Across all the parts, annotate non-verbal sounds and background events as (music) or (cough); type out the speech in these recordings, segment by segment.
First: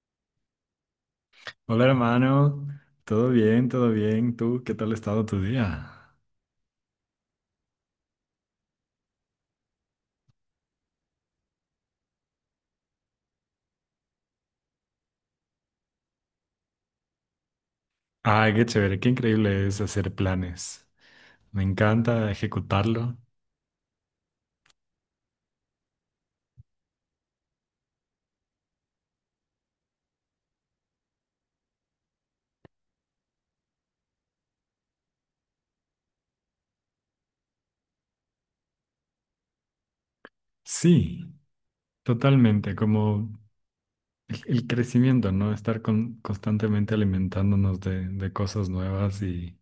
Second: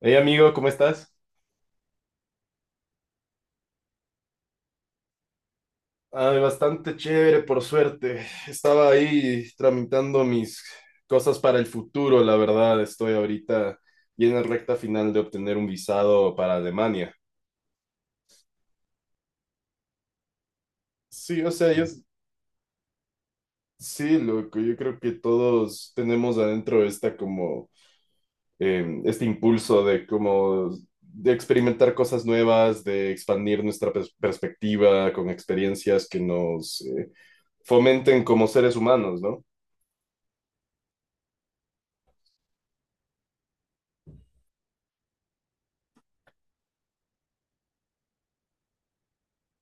Hey amigo, ¿cómo estás? Hola hermano, todo bien, todo bien. ¿Tú qué tal ha estado tu día? Ay, bastante chévere, por suerte. Estaba ahí tramitando mis cosas para el futuro, la verdad. Estoy ahorita bien en recta final de obtener un visado para Alemania. Ay, qué chévere, qué increíble es hacer planes. Sí, o Me sea, yo encanta ejecutarlo. sí, loco, yo creo que todos tenemos adentro esta como este impulso de como de experimentar cosas nuevas, de expandir nuestra perspectiva con experiencias que nos fomenten como seres humanos, ¿no? Sí, totalmente, como el crecimiento, ¿no? Estar constantemente alimentándonos de cosas nuevas y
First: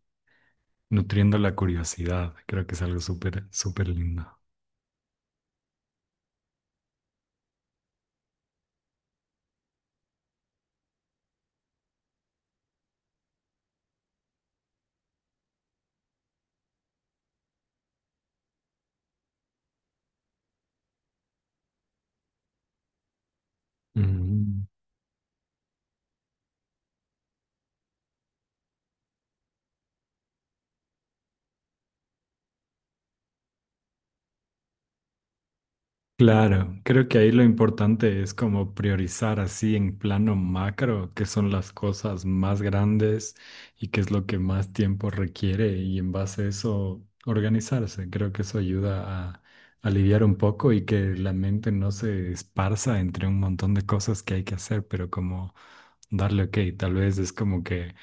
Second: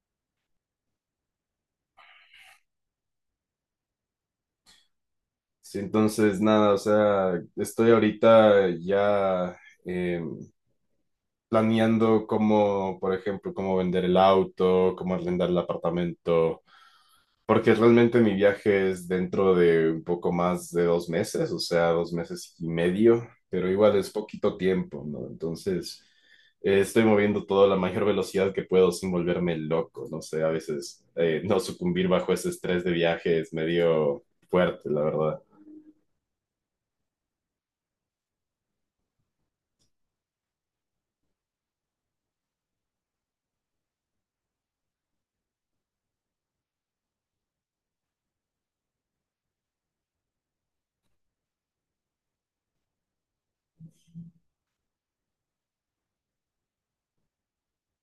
nutriendo la curiosidad. Creo que es algo súper, súper lindo. Sí, entonces, nada, o sea, estoy ahorita ya eh, planeando cómo, por ejemplo, cómo vender el auto, cómo arrendar el apartamento, porque realmente mi viaje es dentro de un poco más de dos meses, o sea, dos meses y medio, pero igual es poquito Ujú. tiempo, ¿no? Entonces, estoy moviendo todo a la mayor velocidad que puedo sin volverme loco, no sé, a veces no sucumbir bajo ese estrés de viaje es medio fuerte, la verdad. Claro, creo que ahí lo importante es como priorizar así en plano macro qué son las cosas más grandes y qué es lo que más tiempo requiere y en base a eso organizarse. Creo que eso ayuda a aliviar un poco y que la mente no se esparza entre un montón de cosas que hay que hacer, pero como darle, ok, tal vez es como que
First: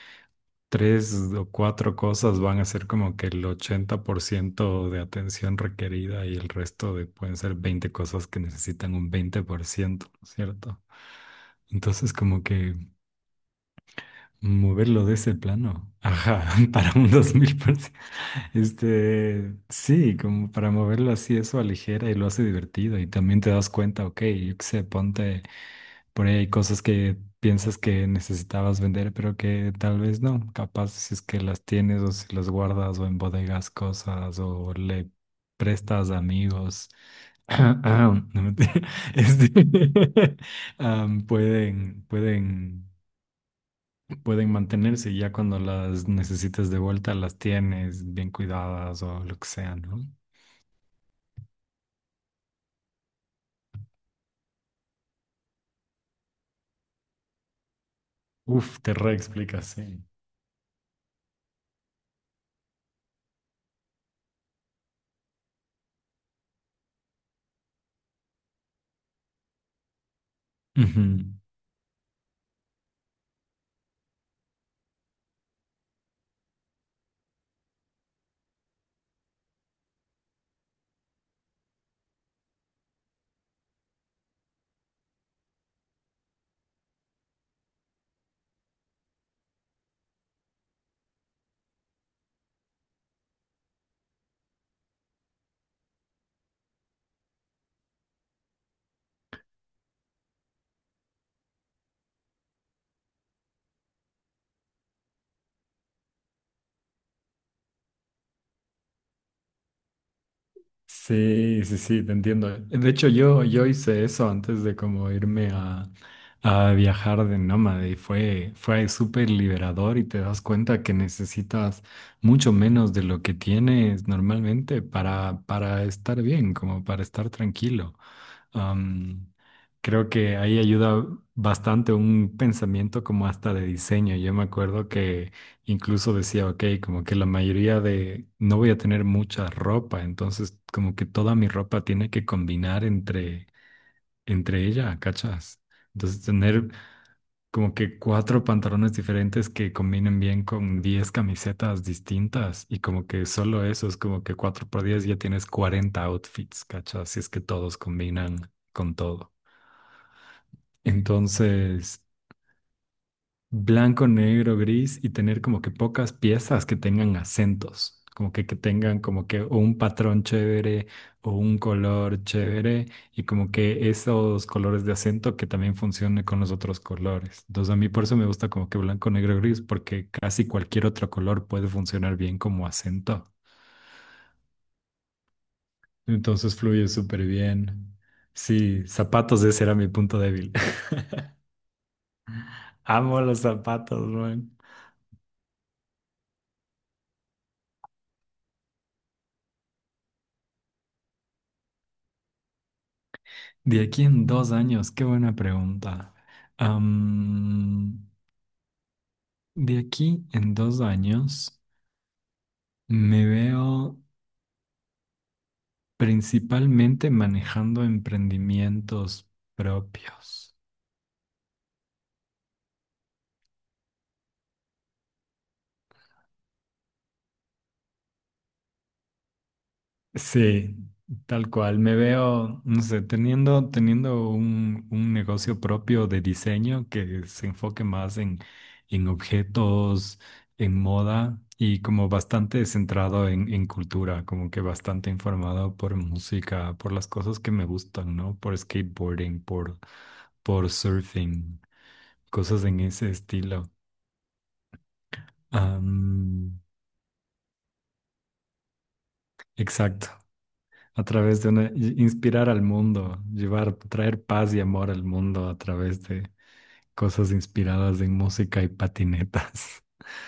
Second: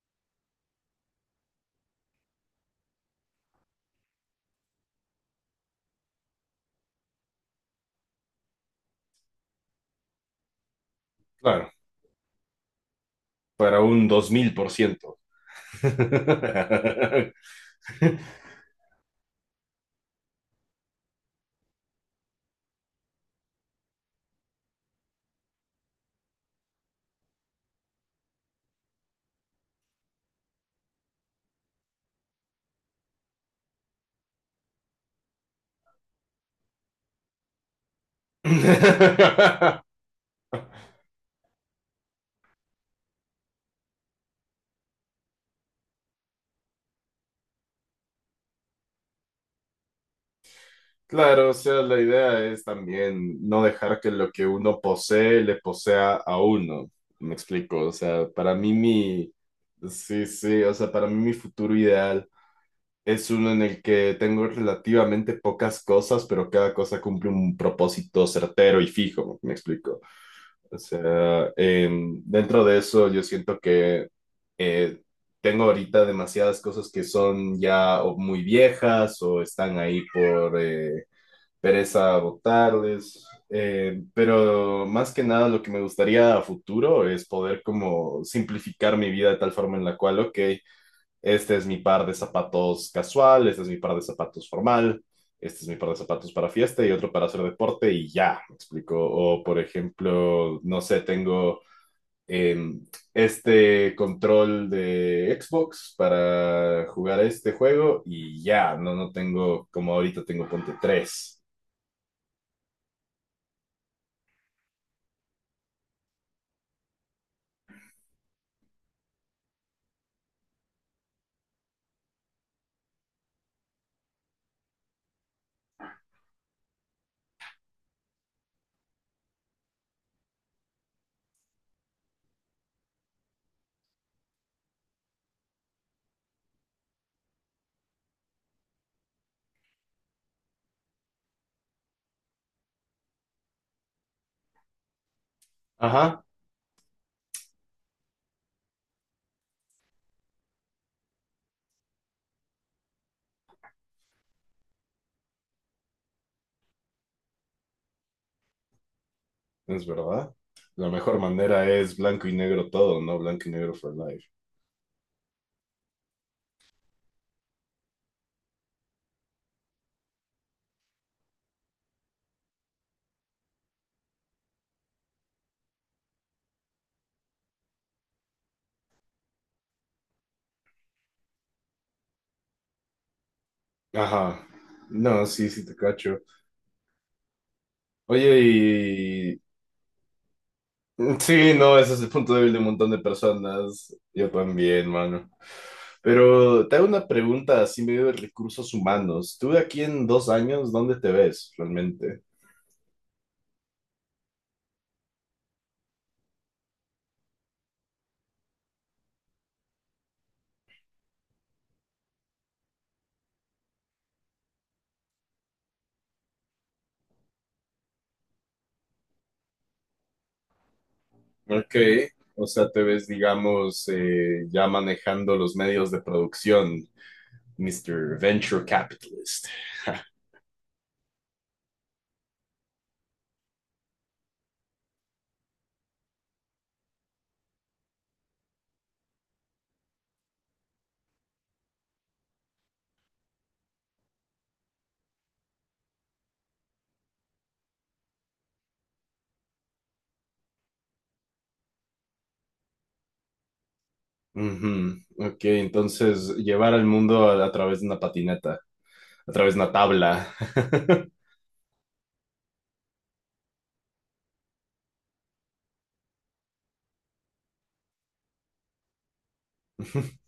tres o cuatro cosas van a ser como que el 80% de atención requerida y el resto de pueden ser 20 cosas que necesitan un 20%, ¿no es cierto? Claro, Entonces como que para un dos mil por moverlo de ciento ese plano, ajá, (laughs) para un 2000%, (laughs) sí, como para moverlo así, eso aligera y lo hace divertido y también te das cuenta, ok, yo qué sé, ponte. Por ahí hay cosas que piensas que necesitabas vender, pero que tal vez no. Capaz si es que las tienes o si las guardas o en bodegas cosas o le prestas a amigos. (clears throat) No, mentira. (laughs) Este, (laughs) am, pueden, pueden, pueden mantenerse y ya cuando las necesites de vuelta las tienes bien cuidadas o lo que sea, ¿no? Claro, o sea, la idea es también no dejar que lo que uno posee le posea a uno. Me explico, o sea, Uf, te reexplicas, sí. sí, sí, o sea, para mí mi futuro ideal es uno en el que tengo relativamente pocas cosas, pero cada cosa cumple un propósito certero y fijo. Me explico. O Ujú. sea, dentro de eso yo siento que eh, tengo ahorita demasiadas cosas que son ya o muy viejas o están ahí por pereza votarles, pero más que nada lo que me gustaría a futuro es poder como simplificar mi vida de tal forma en la cual, ok, este es mi par de zapatos casual, este es mi par de zapatos formal, este es mi par de zapatos para fiesta y otro para hacer deporte y ya, me explico. O por ejemplo, no sé, tengo em, este control de Xbox para jugar este juego y ya, no, no tengo, como ahorita tengo ponte tres. Sí, sí, sí, te entiendo. De hecho, yo hice eso antes de como irme a viajar de nómade y fue súper liberador y te das cuenta que necesitas mucho menos de lo que tienes normalmente para estar bien, como para estar tranquilo. Am, creo que ahí ayuda bastante un pensamiento como hasta de diseño. Yo me acuerdo que incluso decía, ok, como que la mayoría de, no voy a tener mucha ropa, entonces como que toda mi ropa tiene que combinar entre ella, ¿cachas? Entonces Ajá. tener como que cuatro pantalones diferentes que combinen bien con 10 camisetas distintas y como que solo eso es como que cuatro por diez ya tienes 40 outfits, ¿cachas? Si es que todos combinan con todo. Es verdad. La mejor manera es Entonces, blanco y negro todo, ¿no? Blanco y negro for blanco, life. negro, gris y tener como que pocas piezas que tengan acentos, como que tengan como que o un patrón chévere o un color chévere y como que esos colores de acento que también funcionen con los otros colores. Entonces, a mí por eso me gusta como que blanco, negro, gris, porque casi cualquier otro color puede funcionar bien como acento. Ajá. No, sí, sí te cacho. Entonces, fluye súper bien. Oye, Sí, y... zapatos, ese era mi punto débil. (laughs) sí, no, ese es el punto débil de un montón de Amo los personas. zapatos, Yo man. también, mano. Pero te hago una pregunta así medio de recursos humanos. ¿Tú de aquí en dos años, dónde te ves realmente? De aquí en 2 años, qué buena pregunta. Am, de aquí en 2 años me veo principalmente manejando emprendimientos propios. Ok. O sea, te ves, digamos, ya manejando los medios de producción, Mr. Venture Capitalist. (laughs) Sí, tal cual. Me veo, no sé, teniendo un negocio propio de diseño que se enfoque más en objetos, en moda y como bastante centrado en cultura, como que bastante informado por música, por las cosas que me gustan, ¿no? Por skateboarding, por surfing, cosas en ese estilo. Ujú. Ok, entonces Am, llevar al mundo a través de una patineta, a través de una exacto. tabla. A través de una, inspirar al mundo, llevar, traer paz y amor al mundo a través de cosas inspiradas en música y patinetas. (laughs)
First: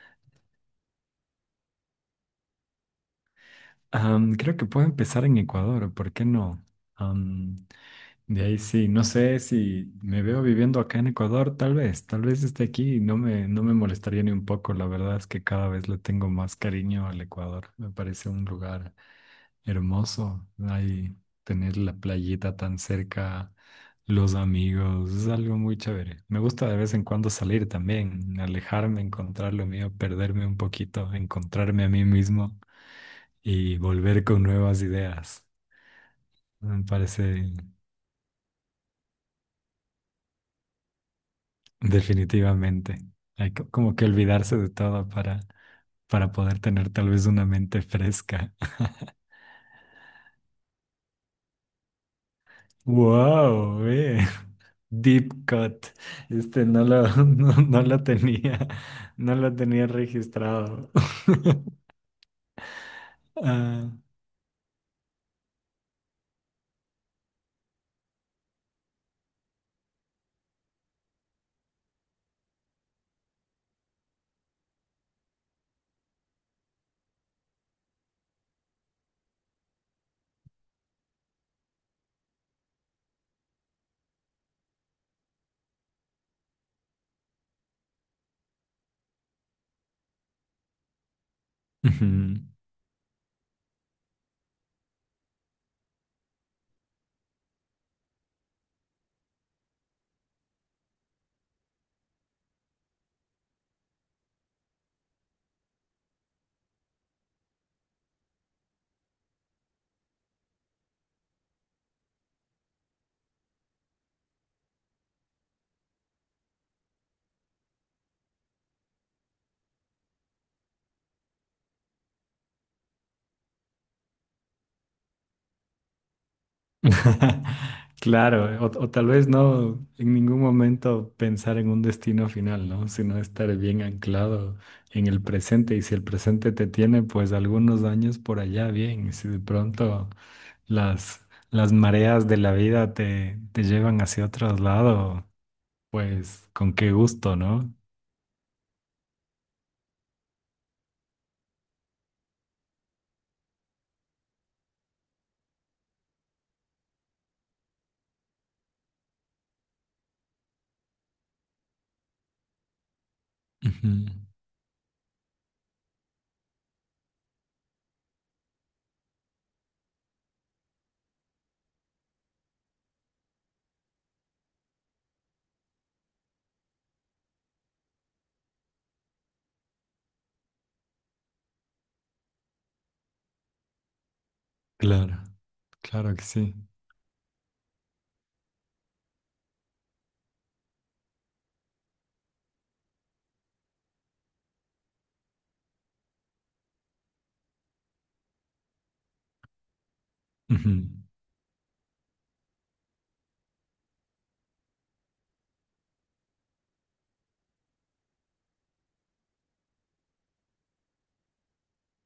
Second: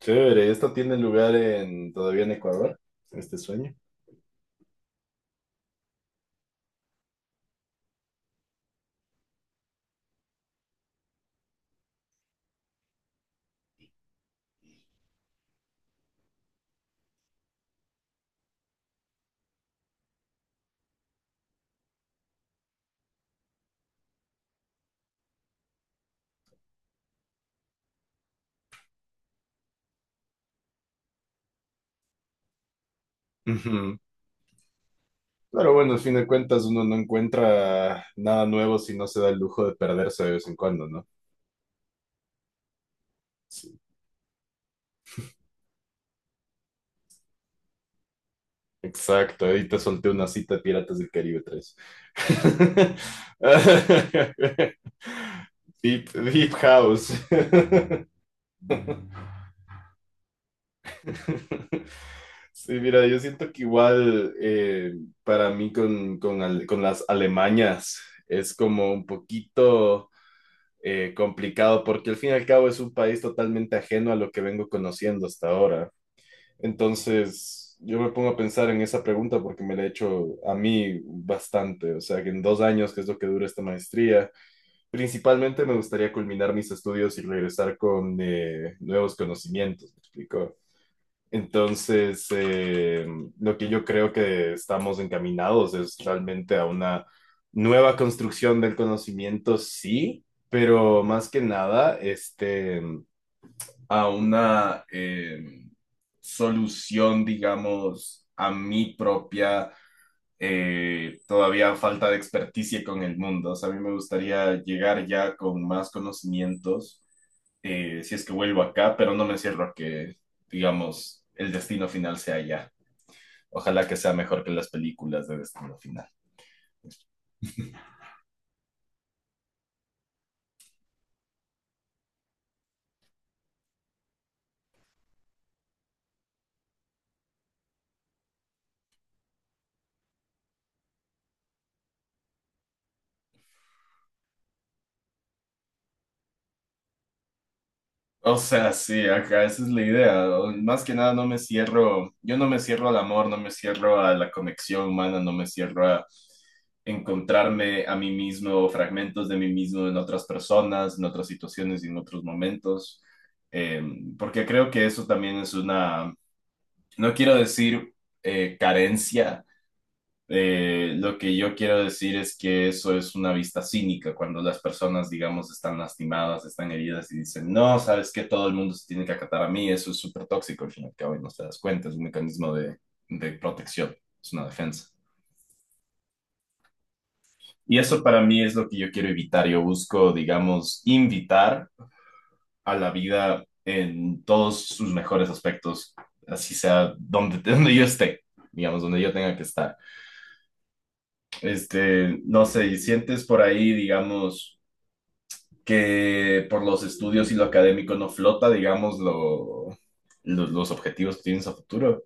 Chévere, ¿esto tiene lugar en todavía en Ecuador, este sueño? (laughs) Creo que puedo empezar en Ecuador, ¿por qué no? Am, de ahí sí, no sé si me veo viviendo acá en Ecuador, tal vez esté aquí y no me molestaría ni un poco. La verdad es que cada vez le tengo más cariño al Ecuador. Me parece un lugar hermoso, ahí tener la playita tan cerca, los amigos, es algo muy chévere. Me gusta de vez en cuando salir también, alejarme, encontrar lo mío, perderme un poquito, encontrarme a mí mismo y Ujú. volver con nuevas ideas. Pero bueno, al fin de cuentas uno Me no parece encuentra nada nuevo si no se da el lujo de perderse de vez en cuando, ¿no? definitivamente. Hay Sí. como que olvidarse de todo para poder tener tal vez una mente fresca. (laughs) Exacto, ahí te solté una cita de Piratas del Caribe 3. ¡Wow! (laughs) Deep Cut. Deep, Deep Este no lo, House. (laughs) no, no lo tenía, no lo tenía registrado. (laughs) (laughs) Sí, mira, yo siento que Ah, igual para mí con las Alemañas es como un poquito complicado porque al fin y al cabo es un país totalmente ajeno a lo que vengo conociendo hasta ahora. Entonces, yo me pongo a pensar en esa pregunta porque me la he hecho a mí bastante. O sea, que en dos años, que es lo que dura esta maestría, principalmente me gustaría culminar mis estudios y regresar con nuevos conocimientos, ¿me explico? ujú. Entonces, lo que yo creo que estamos encaminados es realmente a una nueva construcción del conocimiento, sí, pero más que nada, este, a una solución, digamos, a mi propia todavía falta de experticia con el mundo. O sea, a mí me gustaría llegar ya con más conocimientos, si es que vuelvo acá, pero no me cierro a que, digamos, el destino final sea allá. Ojalá que sea mejor que las películas de destino final. (laughs) Claro, o tal vez no en ningún momento pensar en un destino final, ¿no? Sino estar bien anclado en el presente. Y si el presente te tiene, pues algunos años por allá, bien. Y si de pronto las, las mareas de la vida te llevan hacia otro lado, pues con qué gusto, ¿no? O sea, sí, acá esa es la idea. O- más que nada no me cierro, yo no me cierro al amor, no me cierro a la conexión humana, no me cierro a encontrarme a mí mismo, fragmentos de mí mismo en otras personas, en otras situaciones y en otros momentos, Eh, Ujú. porque creo que eso también es una, no quiero decir carencia, lo que yo quiero decir es que eso es una vista cínica, cuando las personas, digamos, están lastimadas, están heridas y dicen, no, sabes que todo el mundo se tiene que acatar a mí, eso es súper tóxico al fin y al cabo y no te das cuenta, es un mecanismo de protección, es una defensa. Claro, claro que sí. Y eso para mí es lo que yo quiero evitar, yo busco, digamos, invitar a la vida en todos sus mejores aspectos, así sea donde, (laughs) donde yo esté, digamos, donde yo tenga que estar. Ujú. Este, no sé, y sientes por ahí, digamos, que por los estudios y lo académico no flota, digamos, los objetivos que tienes a futuro.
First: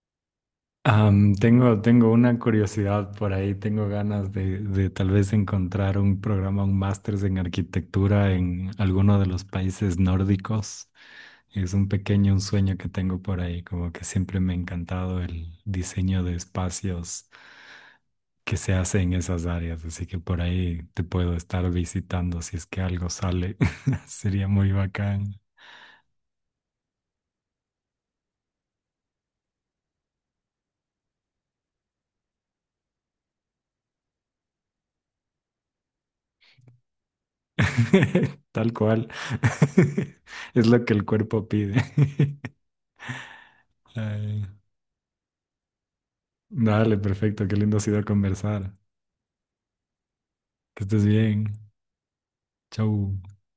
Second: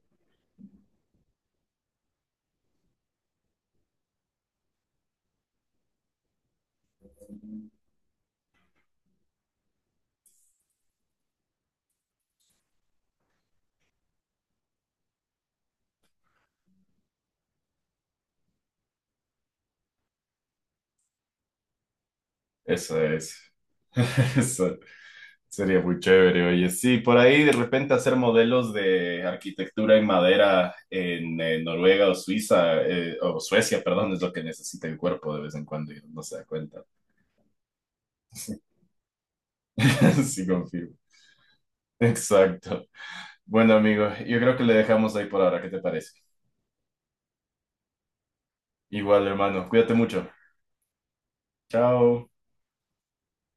Tengo una curiosidad por ahí, tengo ganas de tal vez encontrar un programa, un máster en arquitectura en alguno de los países nórdicos. Es un sueño que tengo por ahí, como que siempre me ha encantado el diseño de espacios que se hace en esas áreas, así que por ahí te puedo estar visitando si es que Eso algo es, sale. (laughs) (laughs) Sería muy eso bacán. sería muy chévere. Oye, sí, por ahí de repente hacer modelos de arquitectura en madera en Noruega o Suiza, o Suecia, perdón, es lo que necesita el cuerpo de vez en cuando y no se da cuenta. (laughs) Tal cual. (laughs) Sí, (laughs) Es lo que confirmo. el cuerpo pide. (laughs) Exacto. Bueno, amigo, yo Ay, creo que le dejamos ahí por ahora. ¿Qué te parece? dale, perfecto. Qué lindo ha sido conversar. Igual, hermano, cuídate mucho. Que estés bien. Chao. Chau.